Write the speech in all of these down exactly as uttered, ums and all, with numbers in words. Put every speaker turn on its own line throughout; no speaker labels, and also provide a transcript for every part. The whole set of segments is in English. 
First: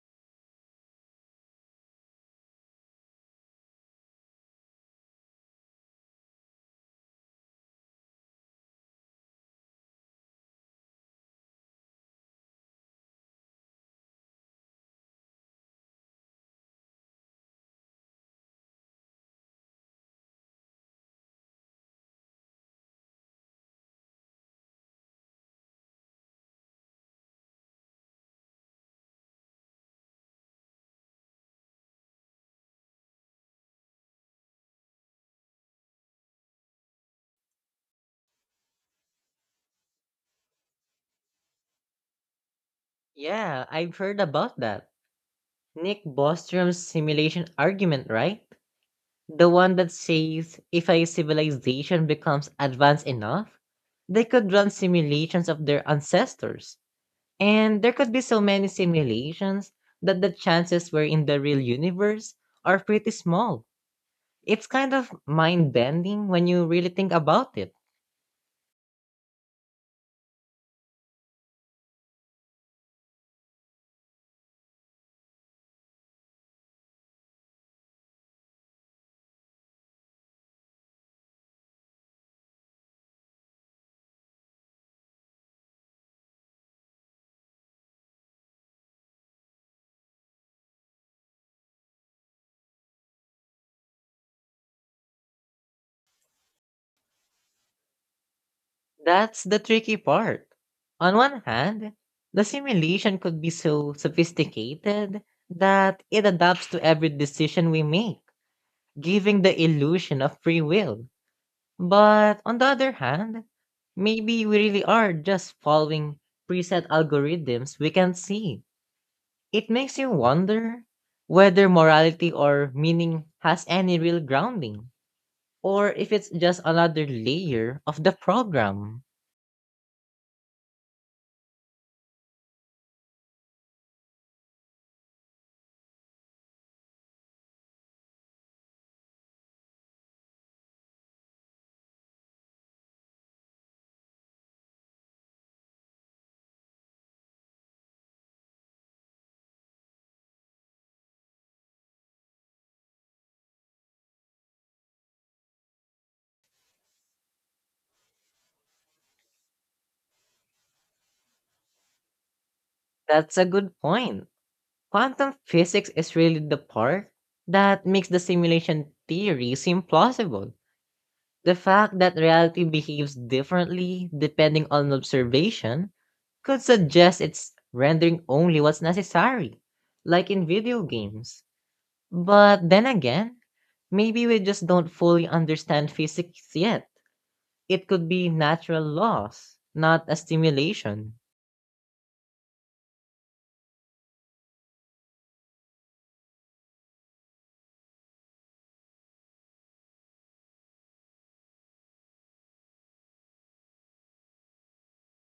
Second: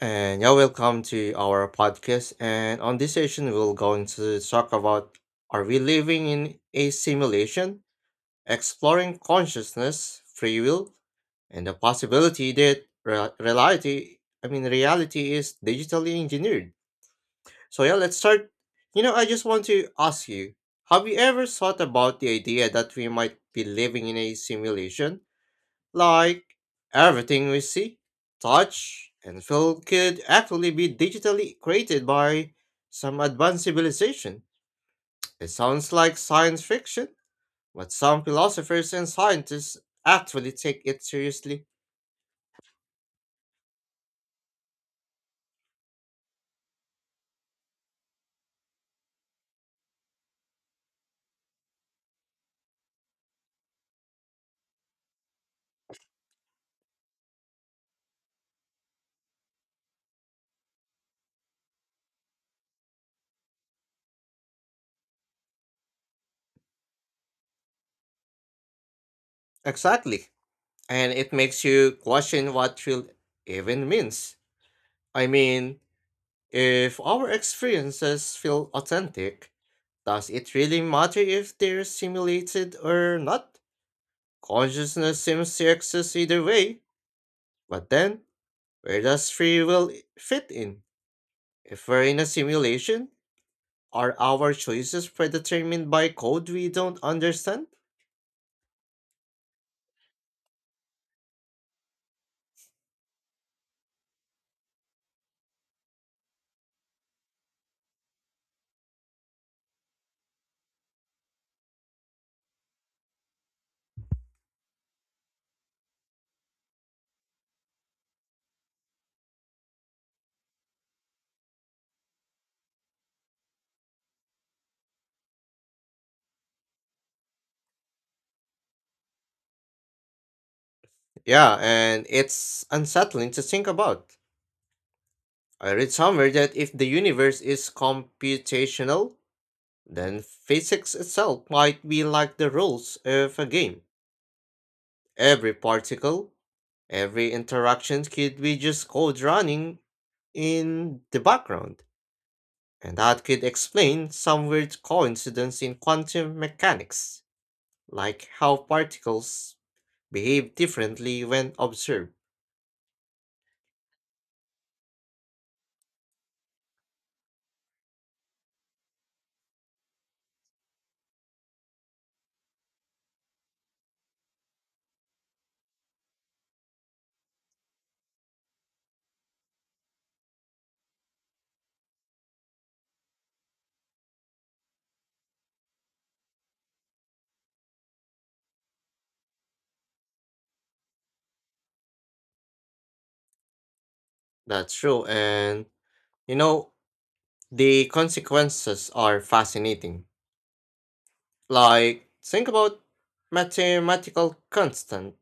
And yeah, welcome to our podcast. And on this session, we're going to talk about are we living in a simulation, exploring consciousness, free will, and the possibility that re- reality, I mean, reality is digitally engineered. So yeah, let's start. You know, I just want to ask you, have you ever thought about the idea that we might be living in a simulation? Like everything we see, touch, and feel could actually be digitally created by some advanced civilization. It sounds like science fiction, but some philosophers and scientists actually take it seriously.
Yeah, I've heard about that. Nick Bostrom's simulation argument, right? The one that says if a civilization becomes advanced enough, they could run simulations of their ancestors. And there could be so many simulations that the chances we're in the real universe are pretty small. It's kind of mind bending when you really think about it.
Exactly. And it makes you question what thrill even means. I mean, if our experiences feel authentic, does it really matter if they're simulated or not? Consciousness seems to exist either way, but then, where does free will i- fit in? If we're in a simulation, are our choices predetermined by code we don't understand?
That's the tricky part. On one hand, the simulation could be so sophisticated that it adapts to every decision we make, giving the illusion of free will. But on the other hand, maybe we really are just following preset algorithms we can see. It makes you wonder whether morality or meaning has any real grounding, or if it's just another layer of the program.
Yeah, and it's unsettling to think about. I read somewhere that if the universe is computational, then physics itself might be like the rules of a game. Every particle, every interaction could be just code running in the background. And that could explain some weird coincidence in quantum mechanics, like how particles behave differently when observed.
That's a good point. Quantum physics is really the part that makes the simulation theory seem plausible. The fact that reality behaves differently depending on observation could suggest it's rendering only what's necessary, like in video games. But then again, maybe we just don't fully understand physics yet. It could be natural laws, not a simulation.
That's true, and you know, the consequences are fascinating. Like, think about mathematical constant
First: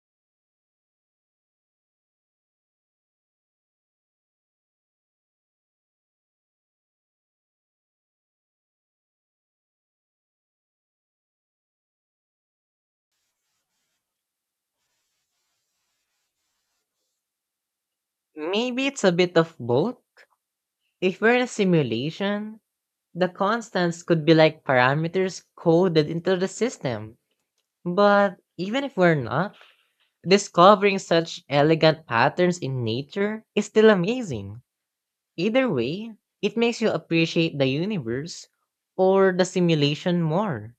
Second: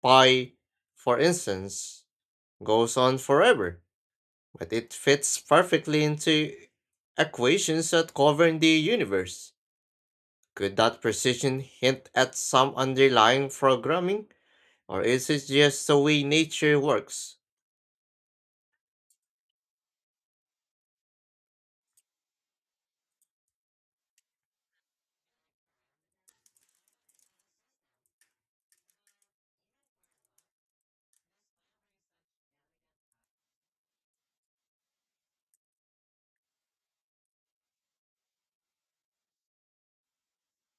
pi, for instance, goes on forever, but it fits perfectly into equations that govern the universe. Could that precision hint at some underlying programming, or is it just the way nature works?
Maybe it's a bit of both. If we're in a simulation, the constants could be like parameters coded into the system. But even if we're not, discovering such elegant patterns in nature is still amazing. Either way, it makes you appreciate the universe or the simulation more.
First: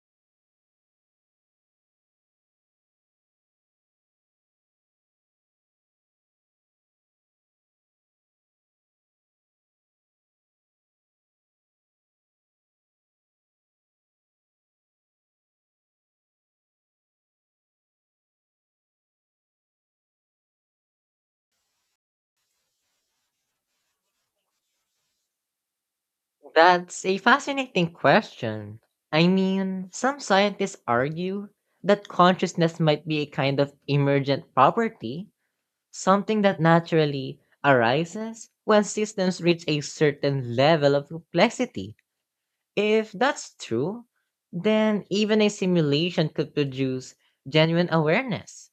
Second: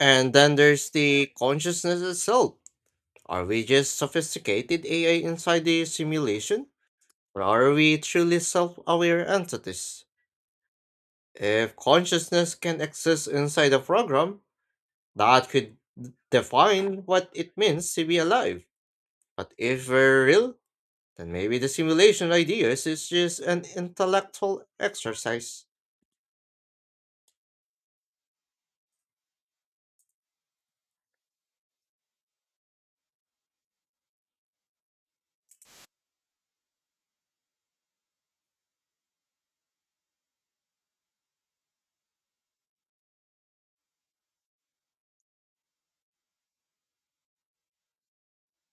And then there's the consciousness itself. Are we just sophisticated A I inside the simulation, or are we truly self aware entities? If consciousness can exist inside a program, that could d- define what it means to be alive. But if we're real, then maybe the simulation ideas is just an intellectual exercise.
That's a fascinating question. I mean, some scientists argue that consciousness might be a kind of emergent property, something that naturally arises when systems reach a certain level of complexity. If that's true, then even a simulation could produce genuine awareness.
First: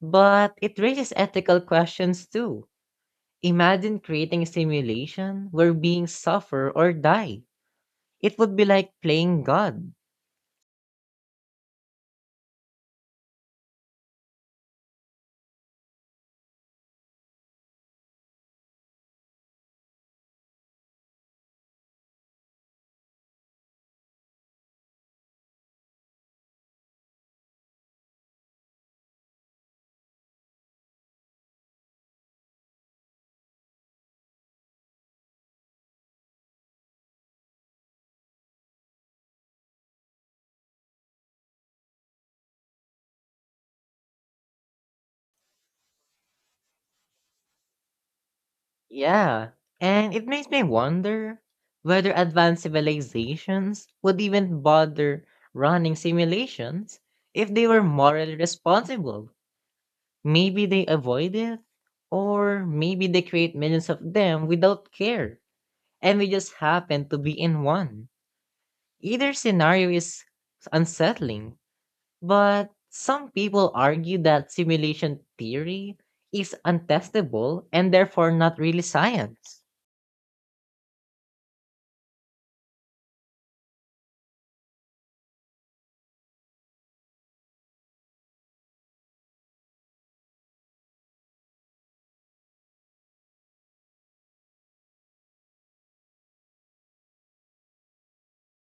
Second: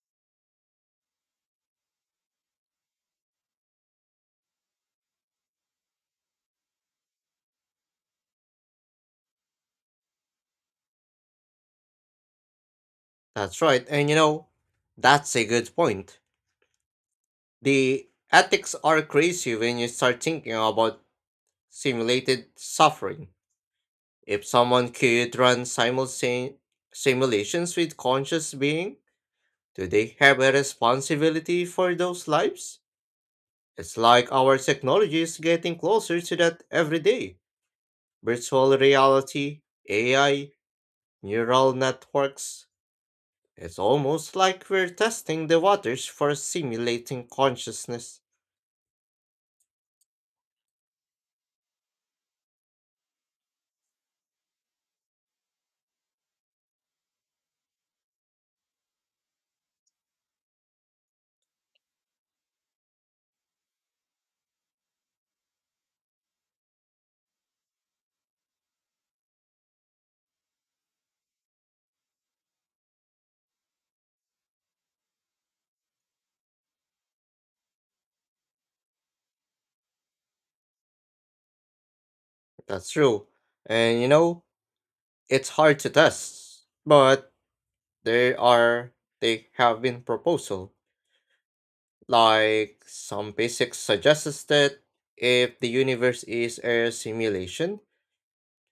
But it raises ethical questions too. Imagine creating a simulation where beings suffer or die. It would be like playing God.
That's right. And you know, that's a good point. The ethics are crazy when you start thinking about simulated suffering. If someone could run simultan- simulations with conscious being, do they have a responsibility for those lives? It's like our technology is getting closer to that every day. Virtual reality, A I, neural networks. It's almost like we're testing the waters for simulating consciousness.
Yeah, and it makes me wonder whether advanced civilizations would even bother running simulations if they were morally responsible. Maybe they avoid it, or maybe they create millions of them without care, and we just happen to be in one. Either scenario is unsettling, but some people argue that simulation theory is untestable and therefore not really science.
That's true. And you know, it's hard to test, but there are they have been proposal. Like some basics suggests that if the universe is a simulation,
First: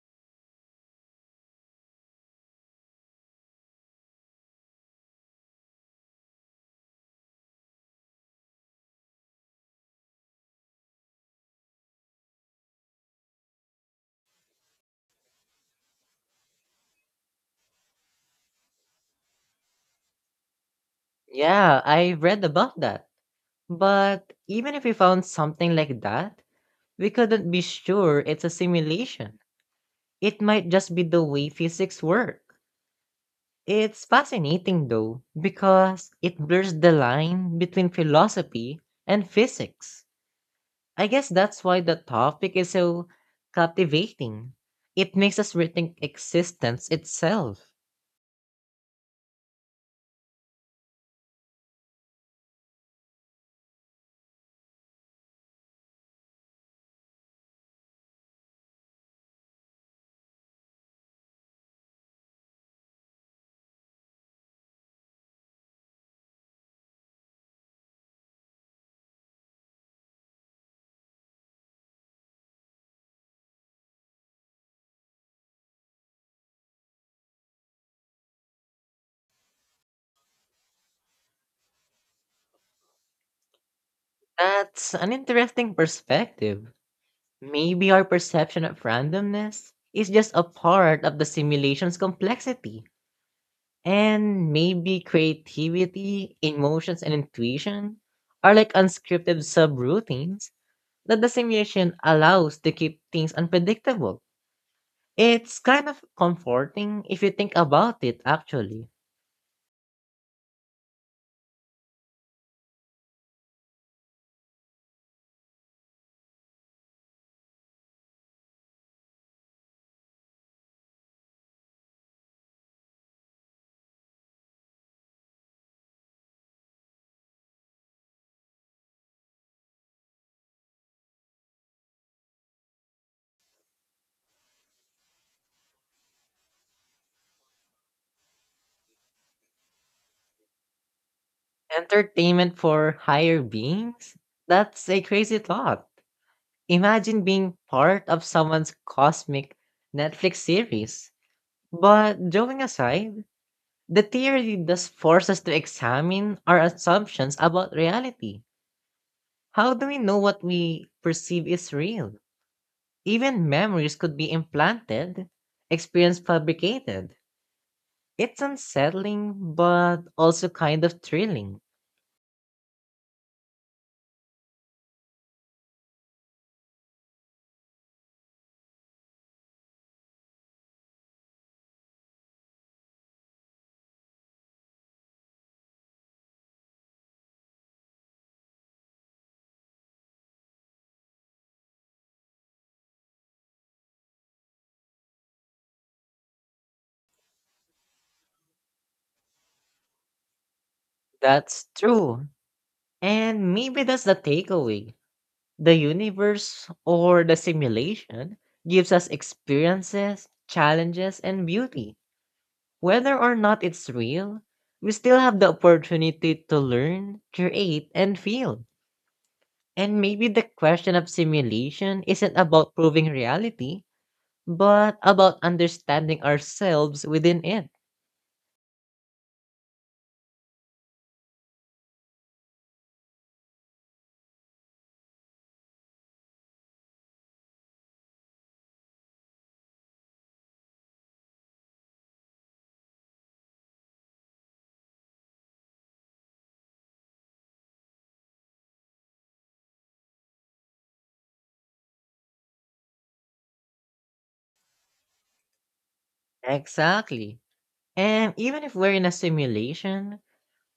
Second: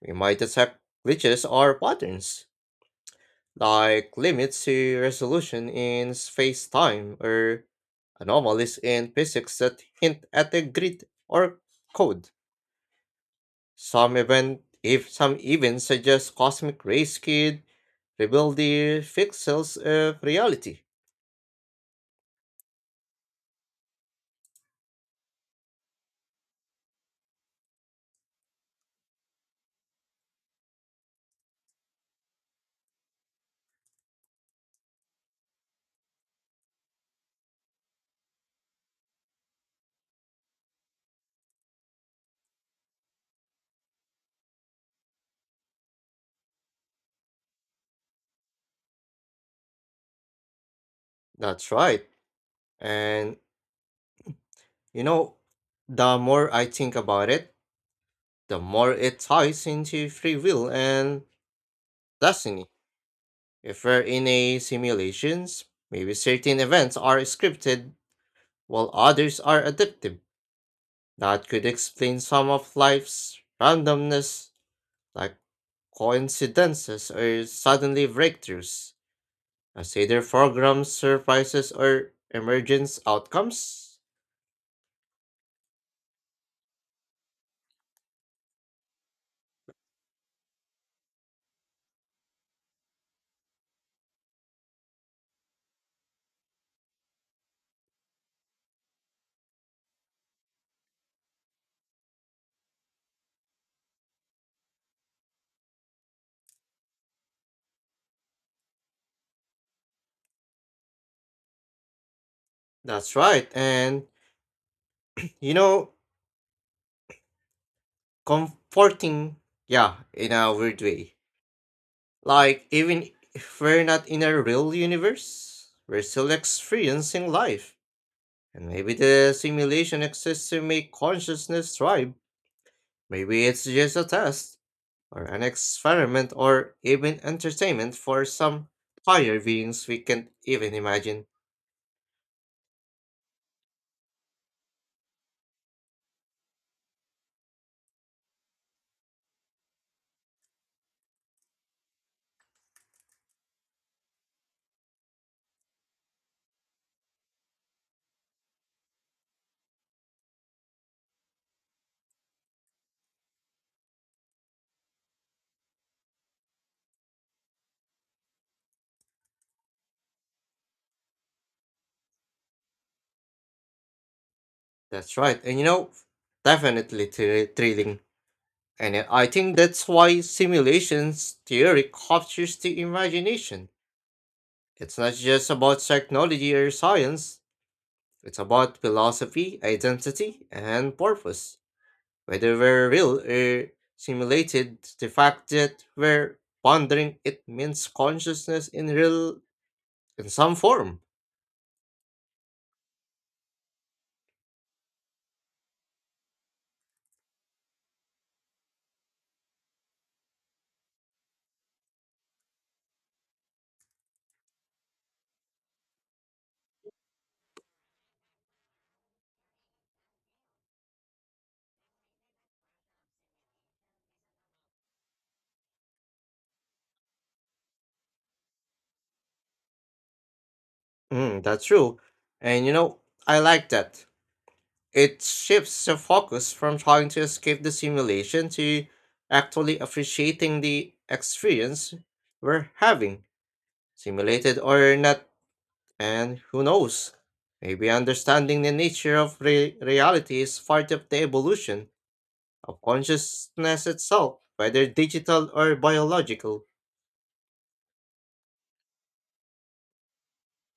we might accept glitches or patterns, like limits to resolution in space-time or anomalies in physics that hint at a grid or code. Some event if some even suggest cosmic ray skid reveal the pixels of reality.
Yeah, I read about that. But even if we found something like that, we couldn't be sure it's a simulation. It might just be the way physics work. It's fascinating though, because it blurs the line between philosophy and physics. I guess that's why the topic is so captivating. It makes us rethink existence itself.
That's right. And you know, the more I think about it, the more it ties into free will and destiny. If we're in a simulations, maybe certain events are scripted while others are adaptive. That could explain some of life's randomness, like coincidences or suddenly breakthroughs. Consider programs, surprises, or emergence outcomes.
That's an interesting perspective. Maybe our perception of randomness is just a part of the simulation's complexity. And maybe creativity, emotions, and intuition are like unscripted subroutines that the simulation allows to keep things unpredictable. It's kind of comforting if you think about it, actually.
That's right. And, you know, comforting, yeah, in a weird way. Like, even if we're not in a real universe, we're still experiencing life. And maybe the simulation exists to make consciousness thrive. Maybe it's just a test, or an experiment, or even entertainment for some higher beings we can't even imagine.
Entertainment for higher beings? That's a crazy thought. Imagine being part of someone's cosmic Netflix series. But joking aside, the theory does force us to examine our assumptions about reality. How do we know what we perceive is real? Even memories could be implanted, experience fabricated. It's unsettling, but also kind of thrilling.
That's right. And you know, definitely thri- thrilling. And I I think that's why simulations theory captures the imagination. It's not just about technology or science, it's about philosophy, identity, and purpose. Whether we're real or simulated, the fact that we're pondering it means consciousness in real in some form.
That's true. And maybe that's the takeaway. The universe or the simulation gives us experiences, challenges, and beauty. Whether or not it's real, we still have the opportunity to learn, create, and feel. And maybe the question of simulation isn't about proving reality, but about understanding ourselves within it.
Mm, that's true. And you know, I like that. It shifts the focus from trying to escape the simulation to actually appreciating the experience we're having, simulated or not, and who knows? Maybe understanding the nature of re- reality is part of the evolution of consciousness itself, whether digital or biological.
Exactly. And even if we're in a simulation,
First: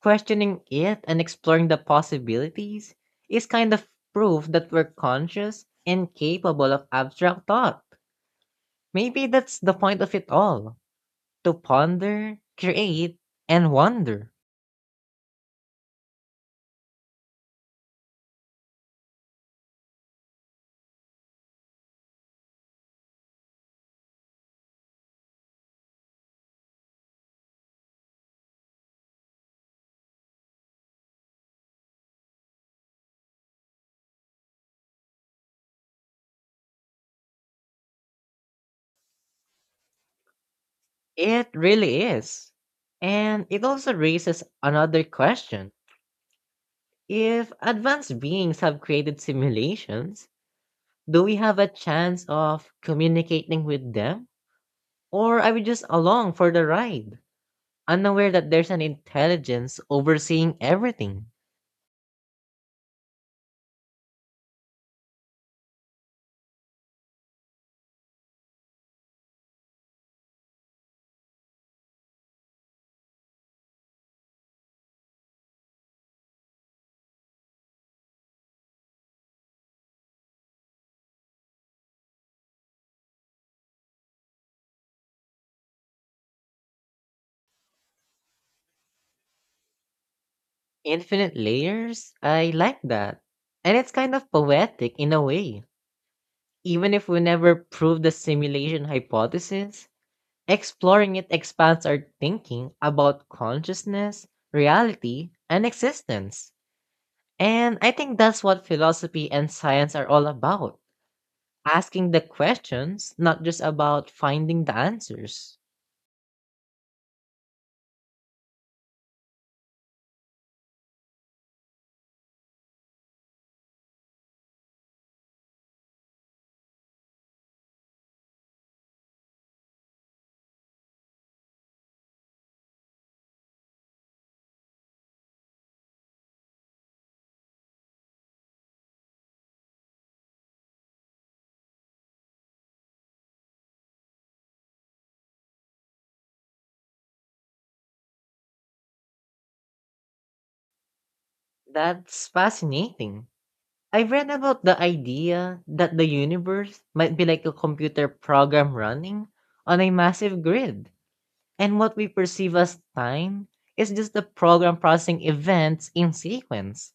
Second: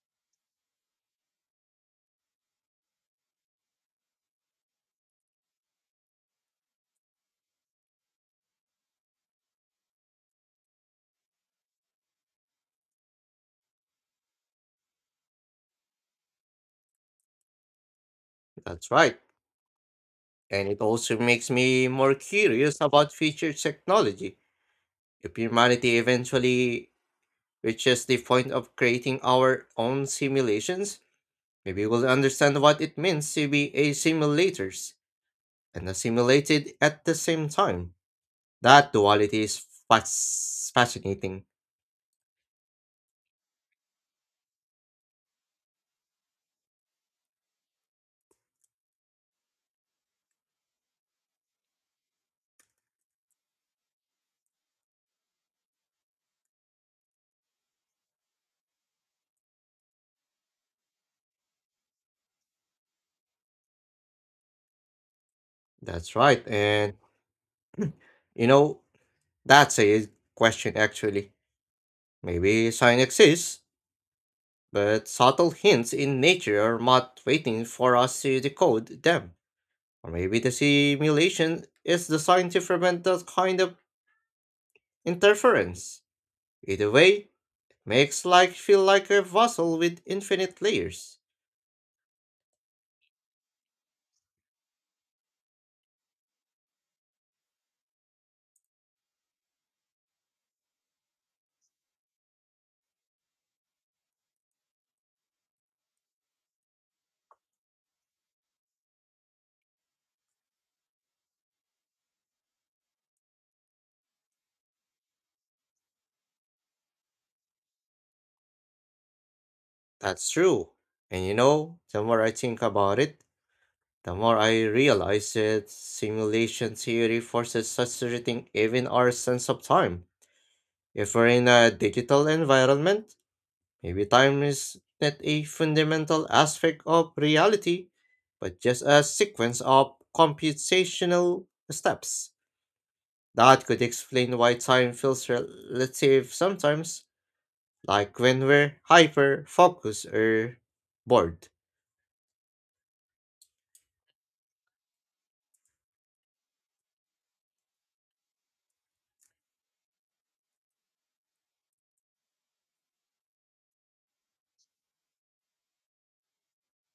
questioning it and exploring the possibilities is kind of proof that we're conscious and capable of abstract thought. Maybe that's the point of it all, to ponder, create, and wonder.
That's right. And it also makes me more curious about future technology. If humanity eventually which is the point of creating our own simulations, maybe we'll understand what it means to be a simulators and a simulated at the same time. That duality is fas- fascinating.
It really is. And it also raises another question. If advanced beings have created simulations, do we have a chance of communicating with them? Or are we just along for the ride, unaware that there's an intelligence overseeing everything?
That's right. And you know, that's a question actually. Maybe science exists, but subtle hints in nature are not waiting for us to decode them. Or maybe the simulation is designed to prevent that kind of interference. Either way, makes like feel like a puzzle with infinite layers.
Infinite layers? I like that. And it's kind of poetic in a way. Even if we never prove the simulation hypothesis, exploring it expands our thinking about consciousness, reality, and existence. And I think that's what philosophy and science are all about, asking the questions, not just about finding the answers.
That's true. And you know, the more I think about it, the more I realize that simulation theory forces us to rethink even our sense of time. If we're in a digital environment, maybe time is not a fundamental aspect of reality, but just a sequence of computational steps. That could explain why time feels relative sometimes like when we're hyper focused or bored.
That's fascinating. I read about the idea that the universe might be like a computer program running on a massive grid, and what we perceive as time is just the program processing events in sequence.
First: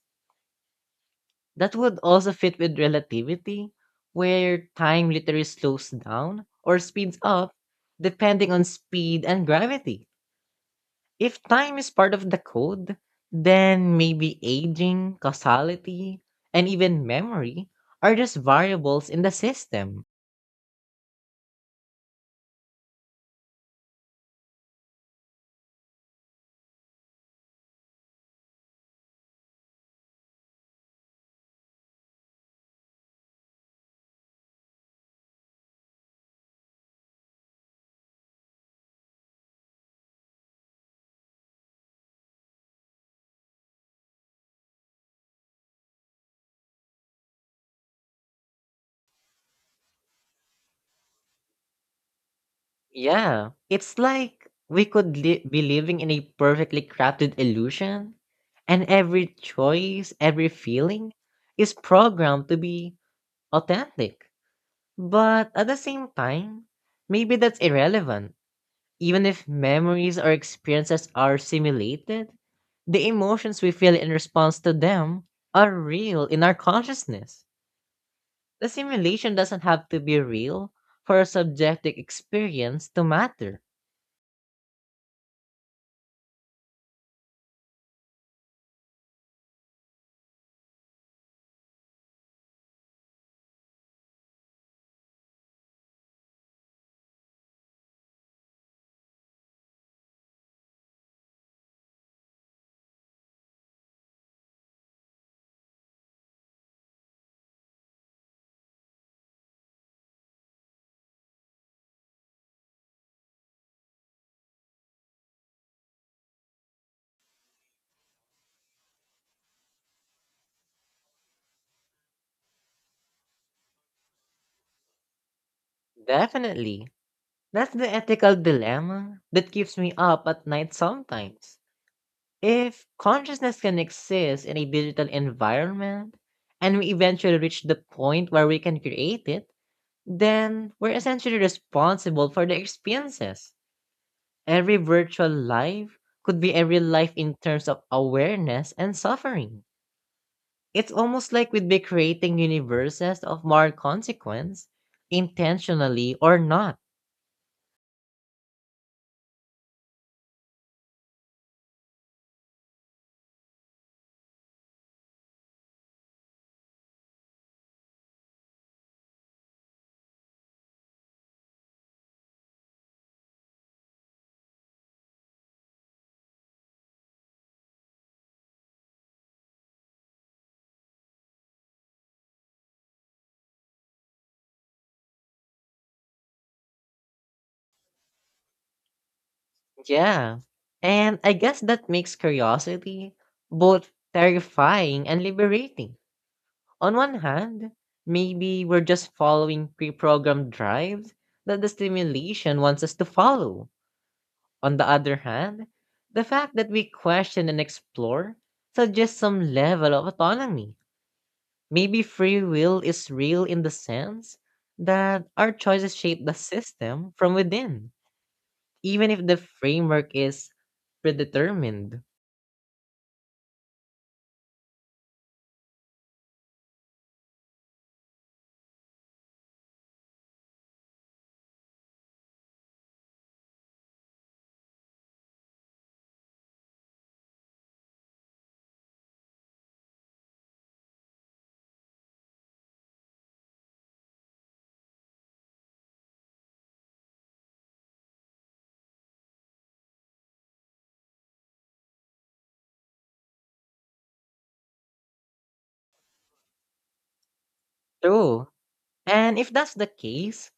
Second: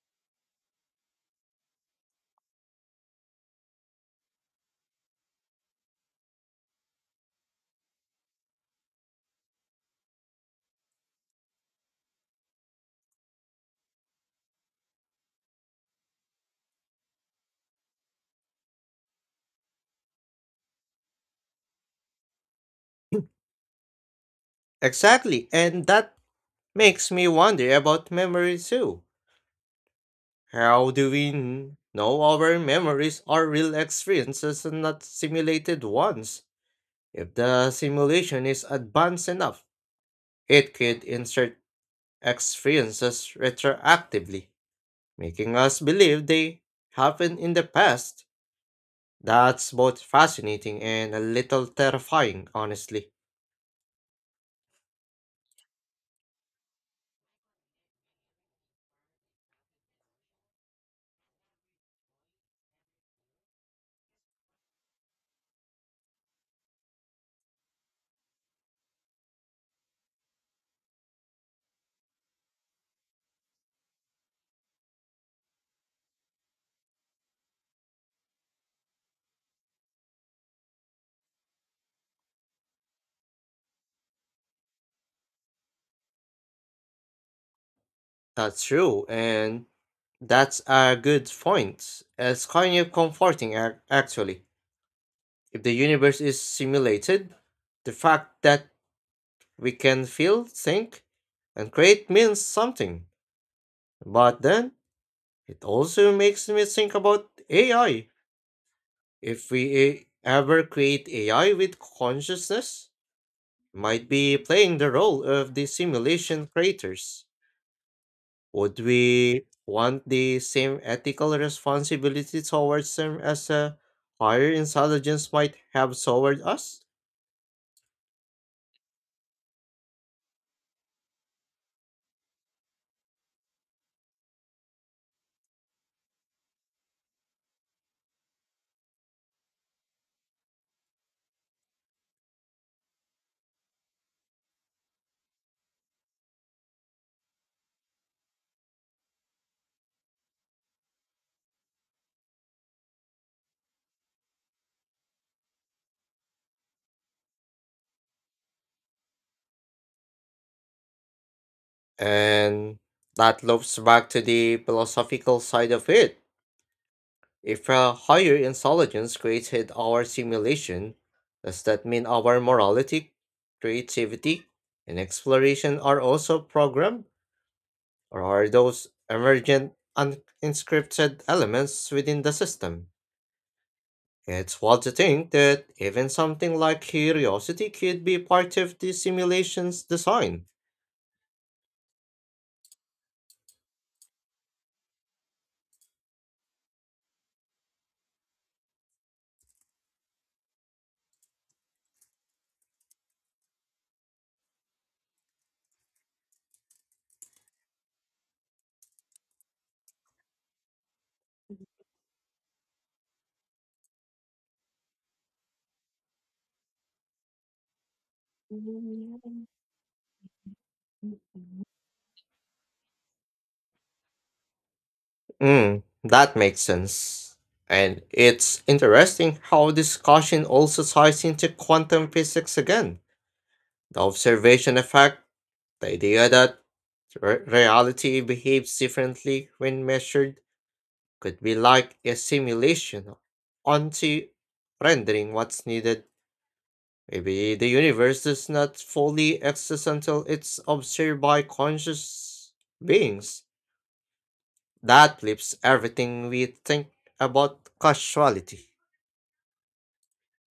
That would also fit with relativity, where time literally slows down or speeds up depending on speed and gravity. If time is part of the code, then maybe aging, causality, and even memory are just variables in the system.
Exactly, and that makes me wonder about memory too. How do we n- know our memories are real experiences and not simulated ones? If the simulation is advanced enough, it could insert experiences retroactively, making us believe they happened in the past. That's both fascinating and a little terrifying, honestly.
Yeah, it's like we could li- be living in a perfectly crafted illusion, and every choice, every feeling is programmed to be authentic. But at the same time, maybe that's irrelevant. Even if memories or experiences are simulated, the emotions we feel in response to them are real in our consciousness. The simulation doesn't have to be real for a subjective experience to matter.
That's true, and that's a good point. It's kind of comforting, ac- actually. If the universe is simulated, the fact that we can feel, think, and create means something. But then, it also makes me think about A I. If we eh, ever create A I with consciousness, might be playing the role of the simulation creators. Would we want the same ethical responsibility towards them as a higher intelligence might have toward us?
Definitely. That's the ethical dilemma that keeps me up at night sometimes. If consciousness can exist in a digital environment, and we eventually reach the point where we can create it, then we're essentially responsible for the experiences. Every virtual life could be a real life in terms of awareness and suffering. It's almost like we'd be creating universes of moral consequence, intentionally or not.
And that loops back to the philosophical side of it. If a higher intelligence created our simulation, does that mean our morality, creativity, and exploration are also programmed? Or are those emergent unscripted elements within the system? It's wild to think that even something like curiosity could be part of the simulation's
Yeah.
design.
And I guess that makes curiosity both terrifying and liberating. On one hand, maybe we're just following pre-programmed drives that the stimulation wants us to follow. On the other hand, the fact that we question and explore suggests some level of autonomy. Maybe free will is real in the sense that our choices shape the system from within, even if the framework is predetermined.
Mm, that makes sense. And it's interesting how discussion also ties into quantum physics again. The observation effect, the idea that re- reality behaves differently when measured could be like a simulation onto rendering what's needed. Maybe the universe does not fully exist until it's observed by conscious beings. That flips everything we think about
True.
causality.
And if that's the case,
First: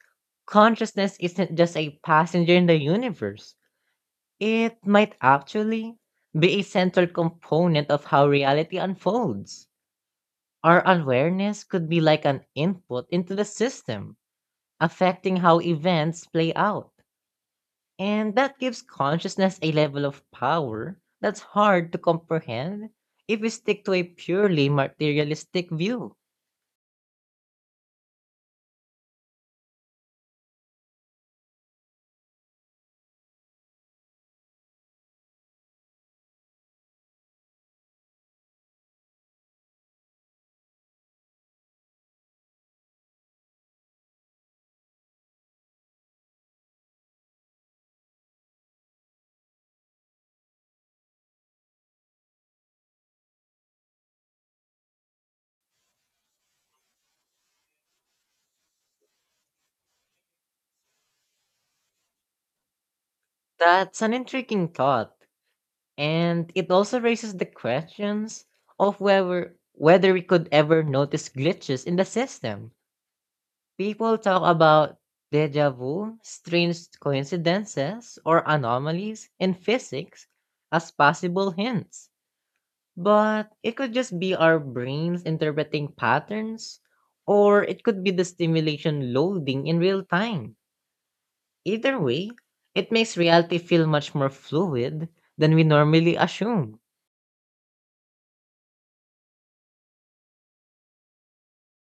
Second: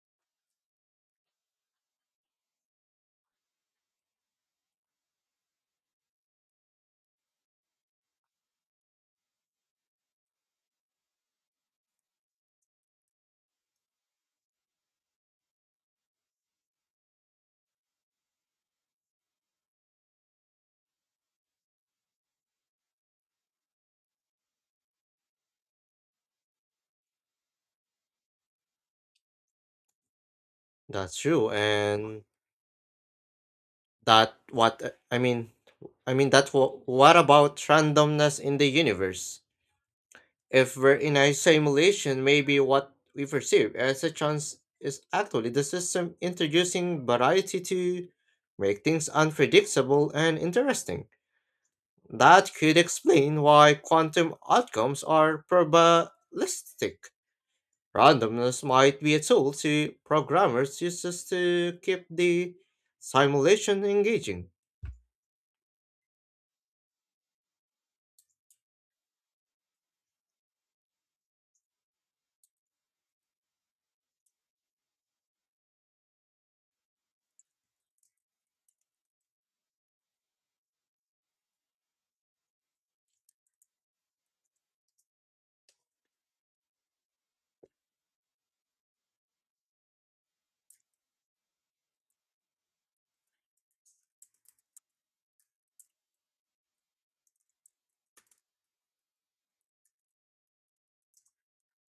consciousness isn't just a passenger in the universe. It might actually be a central component of how reality unfolds. Our awareness could be like an input into the system, affecting how events play out. And that gives consciousness a level of power that's hard to comprehend if we stick to a purely materialistic view.
That's true, and that what I mean. I mean that what, what about randomness in the universe? If we're in a simulation, maybe what we perceive as a chance is actually the system introducing variety to make things unpredictable and interesting. That could explain why quantum outcomes are probabilistic. Randomness might be a tool to programmers uses to keep the simulation
That's an
engaging.
intriguing thought, and it also raises the questions of whether whether we could ever notice glitches in the system. People talk about deja vu, strange coincidences, or anomalies in physics as possible hints. But it could just be our brains interpreting patterns, or it could be the stimulation loading in real time. Either way, it makes reality feel much more fluid than we normally assume.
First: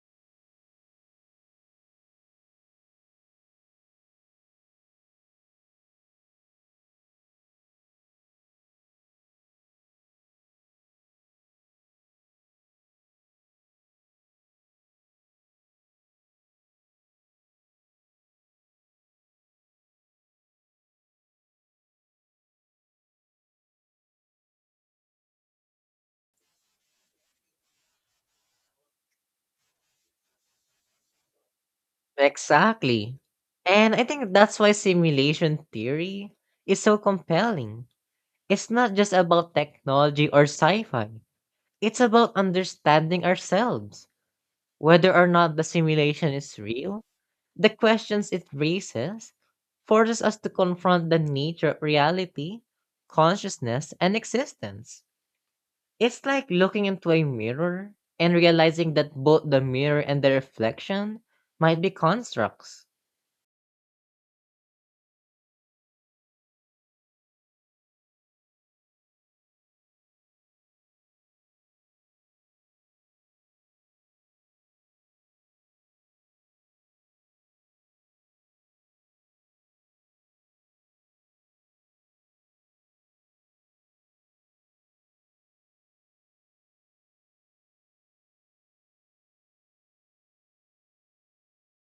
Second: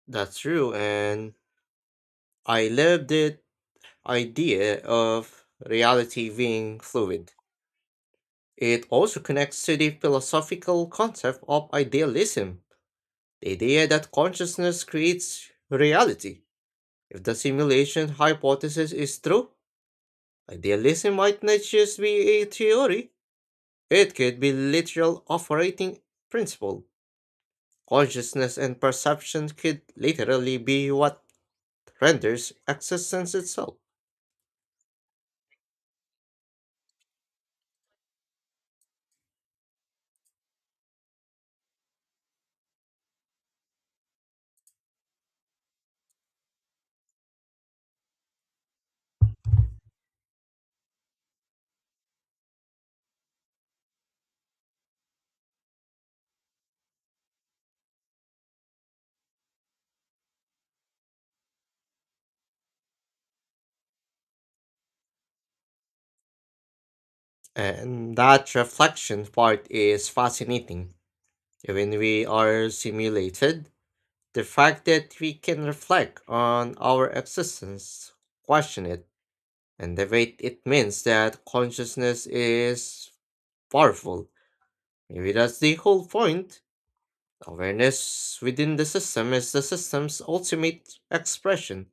That's true, and I love the idea of reality being fluid. It also connects to the philosophical concept of idealism, the idea that consciousness creates reality. If the simulation hypothesis is true, idealism might not just be a theory, it could be literal operating principle. Consciousness and perception could literally be what renders
Exactly.
existence itself.
And I think that's why simulation theory is so compelling. It's not just about technology or sci fi, it's about understanding ourselves. Whether or not the simulation is real, the questions it raises forces us to confront the nature of reality, consciousness, and existence. It's like looking into a mirror and realizing that both the mirror and the reflection might be constructs.
And that reflection part is fascinating. Even we are simulated, the fact that we can reflect on our existence, question it, and debate it means that consciousness is powerful. Maybe that's the whole point. Awareness within the system is the system's ultimate expression.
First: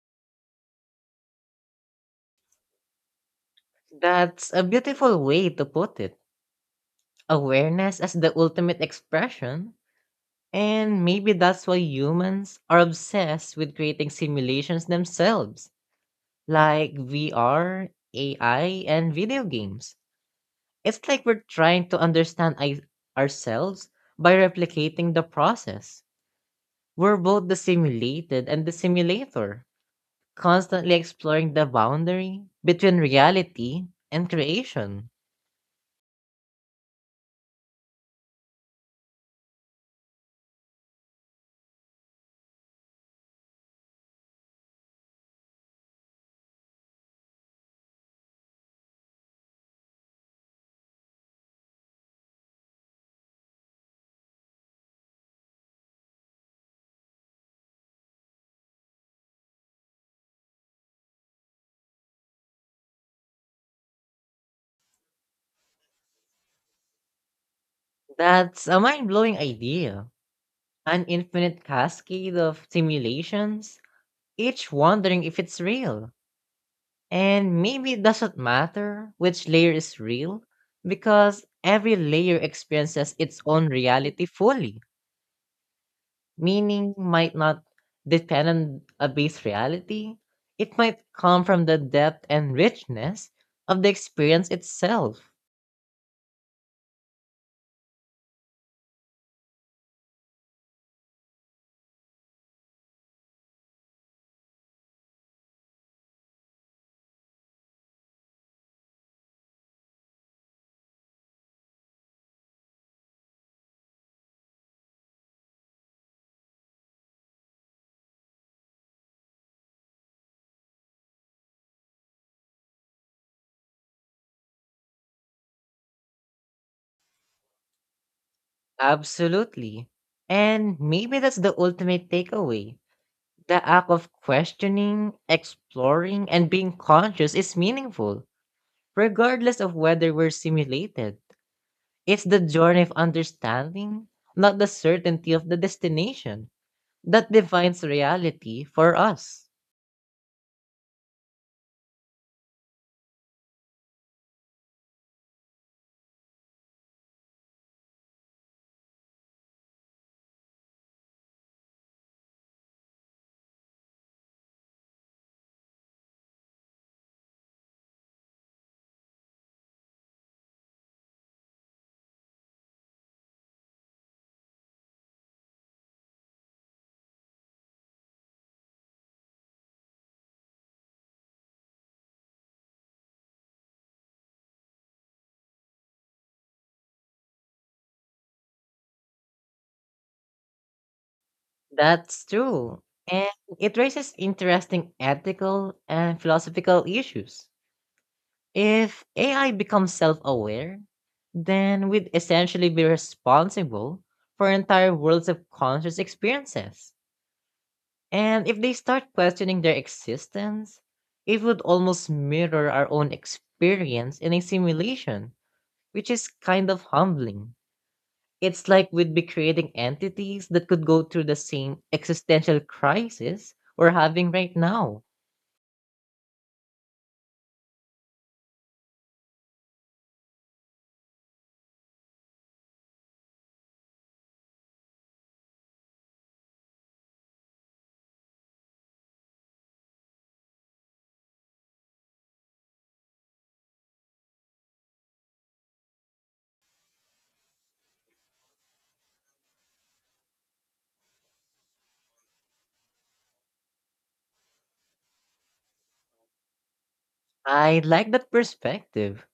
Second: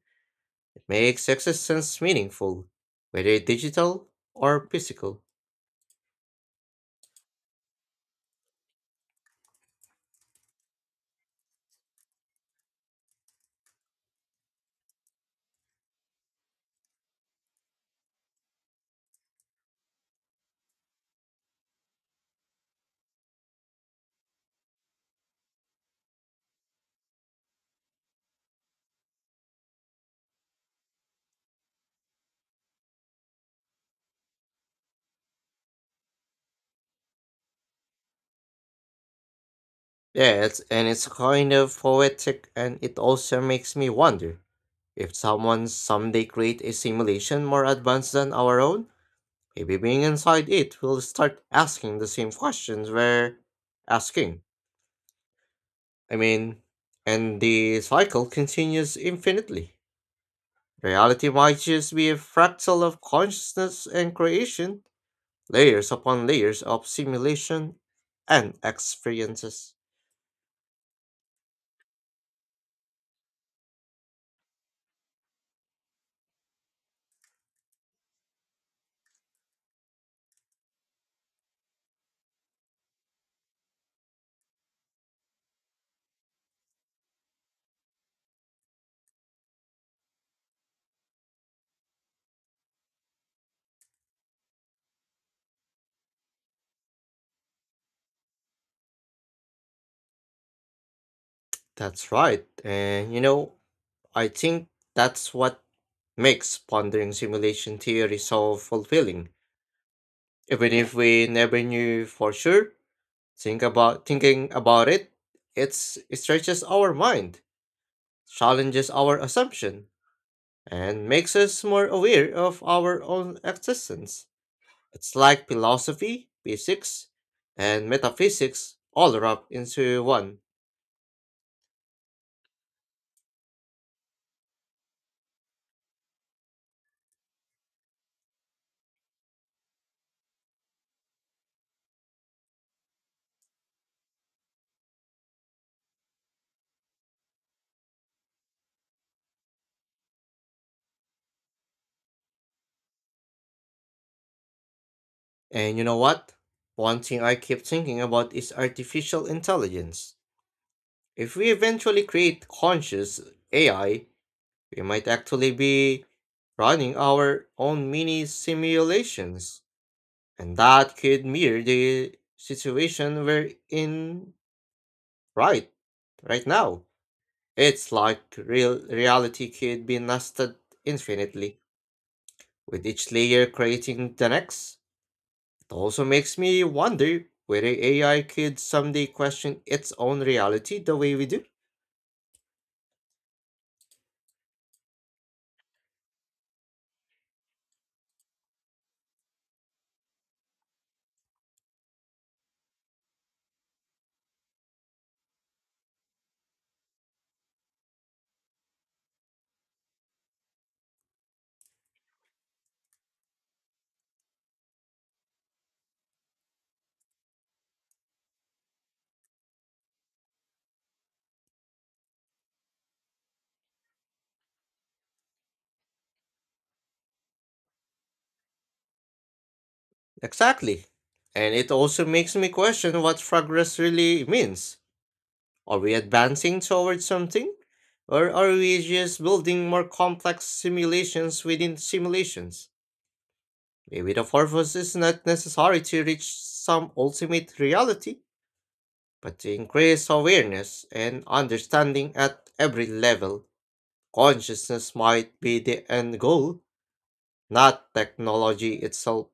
It makes existence meaningful, whether digital
That's a
or
beautiful
physical.
way to put it. Awareness as the ultimate expression. And maybe that's why humans are obsessed with creating simulations themselves, like V R, A I, and video games. It's like we're trying to understand I- ourselves by replicating the process. We're both the simulated and the simulator, constantly exploring the boundary between reality and creation.
Yes, and it's kind of poetic, and it also makes me wonder if someone someday create a simulation more advanced than our own. Maybe being inside it will start asking the same questions we're asking. I mean, and the cycle continues infinitely. Reality might just be a fractal of consciousness and creation, layers upon layers of simulation and
That's a mind blowing
experiences.
idea. An infinite cascade of simulations, each wondering if it's real. And maybe it doesn't matter which layer is real because every layer experiences its own reality fully. Meaning might not depend on a base reality, it might come from the depth and richness of the experience itself.
That's right, and you know, I think that's what makes pondering simulation theory so fulfilling. Even if we never knew for sure, think about thinking about it, it's, it stretches our mind, challenges our assumption, and makes us more aware of our own existence. It's like philosophy, physics, and metaphysics all wrapped
Absolutely.
into one.
And maybe that's the ultimate takeaway. The act of questioning, exploring, and being conscious is meaningful, regardless of whether we're simulated. It's the journey of understanding, not the certainty of the destination, that defines reality for us.
And you know what? One thing I keep thinking about is artificial intelligence. If we eventually create conscious A I, we might actually be running our own mini simulations. And that could mirror the situation we're in right right now. It's like real reality could be nested infinitely, with each layer creating the next. It also makes me wonder whether A I could someday question its own reality the way we do.
That's true. And it raises interesting ethical and philosophical issues. If A I becomes self aware, then we'd essentially be responsible for entire worlds of conscious experiences. And if they start questioning their existence, it would almost mirror our own experience in a simulation, which is kind of humbling. It's like we'd be creating entities that could go through the same existential crisis we're having right now.
Exactly. And it also makes me question what progress really means. Are we advancing towards something? Or are we just building more complex simulations within simulations? Maybe the purpose is not necessary to reach some ultimate reality, but to increase awareness and understanding at every level. Consciousness might be the end goal,
I
not
like that
technology
perspective.
itself.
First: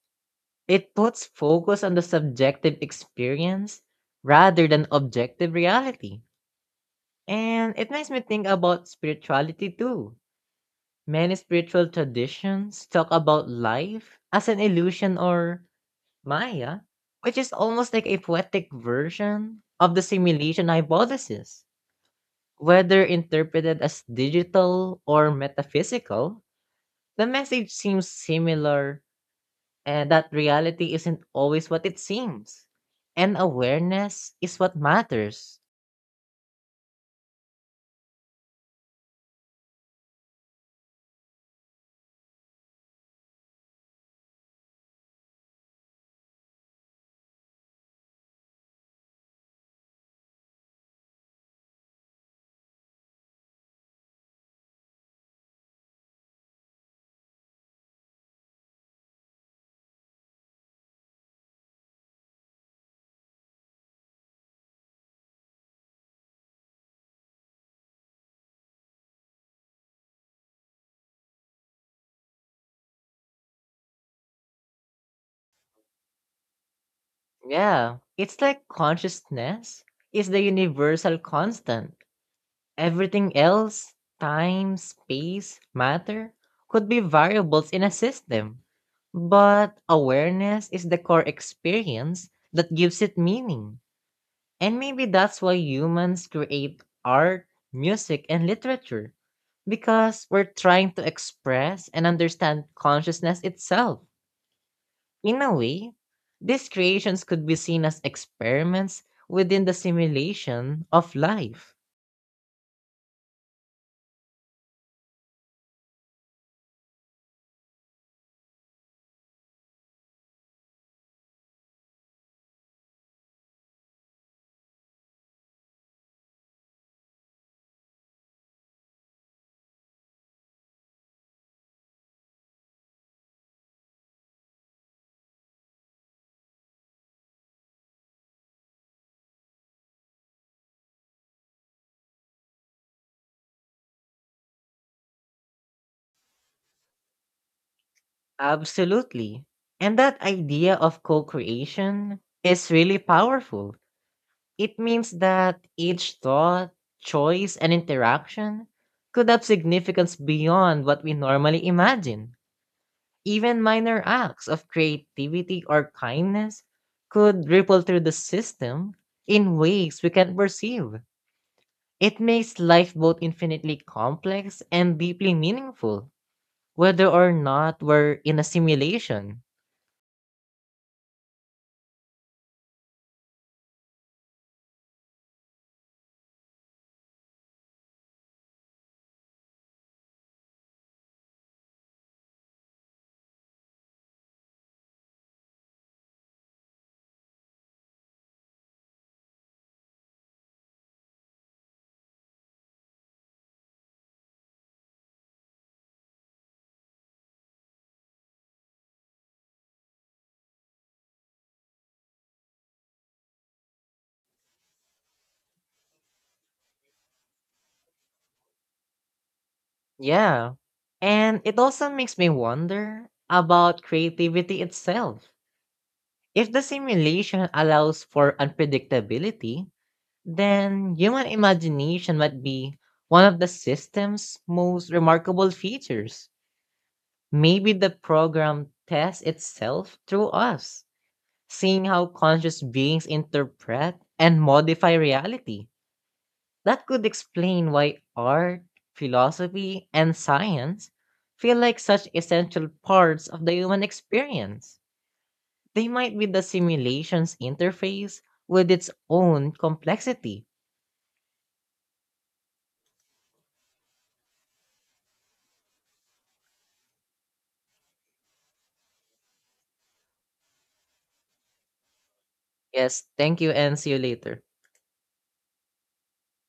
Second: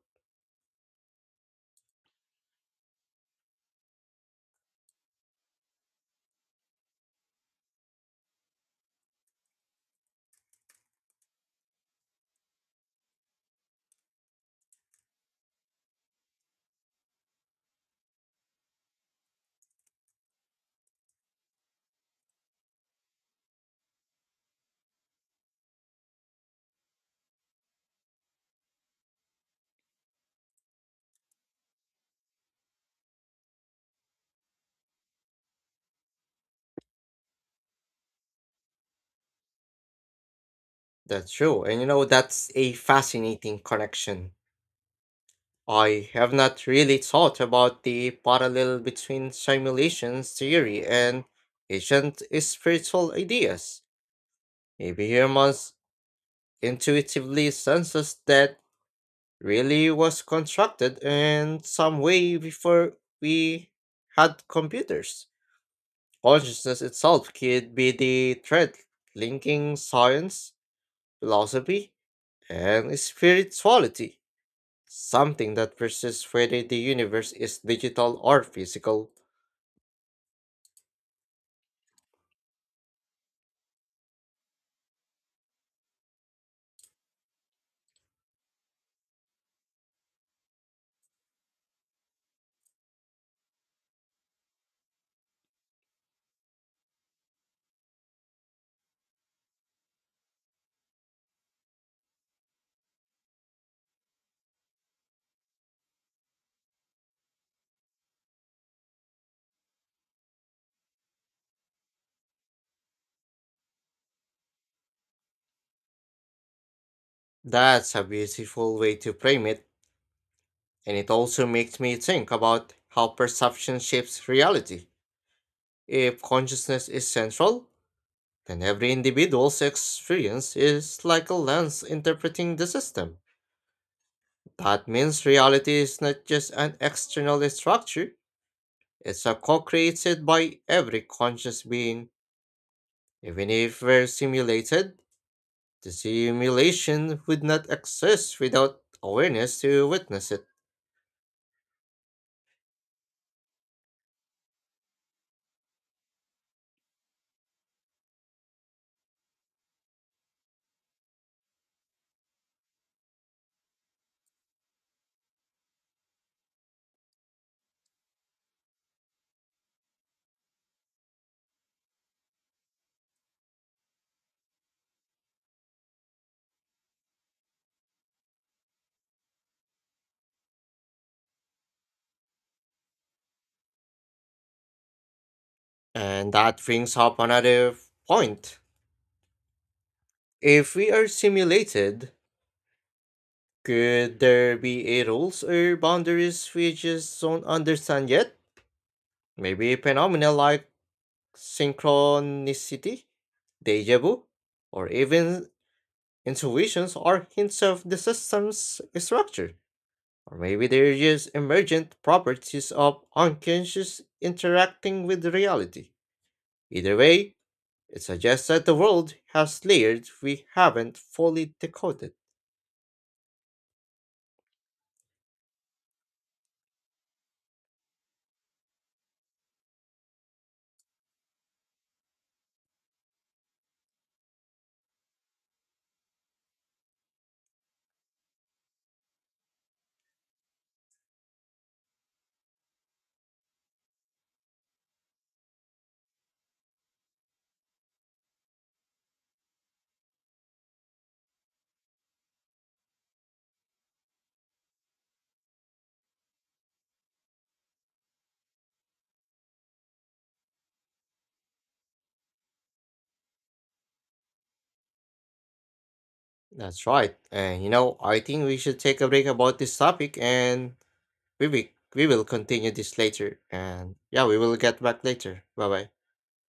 It puts focus on the subjective experience rather than objective reality. And it makes me think about spirituality too. Many spiritual traditions talk about life as an illusion, or Maya, which is almost like a poetic version of the simulation hypothesis. Whether interpreted as digital or metaphysical, the message seems similar, and that reality isn't always what it seems. And awareness is what matters.
That's true. And you know, that's a fascinating connection. I have not really thought about the parallel between simulations theory and ancient spiritual ideas. Maybe humans intuitively senses that really was constructed in some way before we had computers. Consciousness itself could be the thread linking science, philosophy, and spirituality, something that persists whether the universe is
Yeah,
digital
it's
or
like
physical.
consciousness is the universal constant. Everything else, time, space, matter, could be variables in a system. But awareness is the core experience that gives it meaning. And maybe that's why humans create art, music, and literature, because we're trying to express and understand consciousness itself. In a way, these creations could be seen as experiments within the simulation of life.
That's a beautiful way to frame it, and it also makes me think about how perception shapes reality. If consciousness is central, then every individual's experience is like a lens interpreting the system. That means reality is not just an external structure, it's a co created by every conscious being. Even if we're simulated, the simulation would not exist without
Absolutely.
awareness to
And that
witness it.
idea of co creation is really powerful. It means that each thought, choice, and interaction could have significance beyond what we normally imagine. Even minor acts of creativity or kindness could ripple through the system in ways we can't perceive. It makes life both infinitely complex and deeply meaningful, whether or not we're in a simulation.
And that brings up another point. If we are simulated, could there be a rules or boundaries we just don't understand yet? Maybe a phenomenon like synchronicity, deja vu, or even intuitions or hints of the system's structure. Or maybe they're just emergent properties of unconscious interacting with reality. Either way, it suggests that the world has layers we
Yeah.
haven't
And
fully
it also
decoded.
makes me wonder about creativity itself. If the simulation allows for unpredictability, then human imagination might be one of the system's most remarkable features. Maybe the program tests itself through us, seeing how conscious beings interpret and modify reality. That could explain why art, philosophy, and science feel like such essential parts of the human experience. They might be the simulation's interface with its own complexity.
That's right. And you know, I think we should take a break about this topic and we will, we will continue this
Yes, thank
later.
you and see
And
you
yeah, we
later.
will get back later. Bye bye.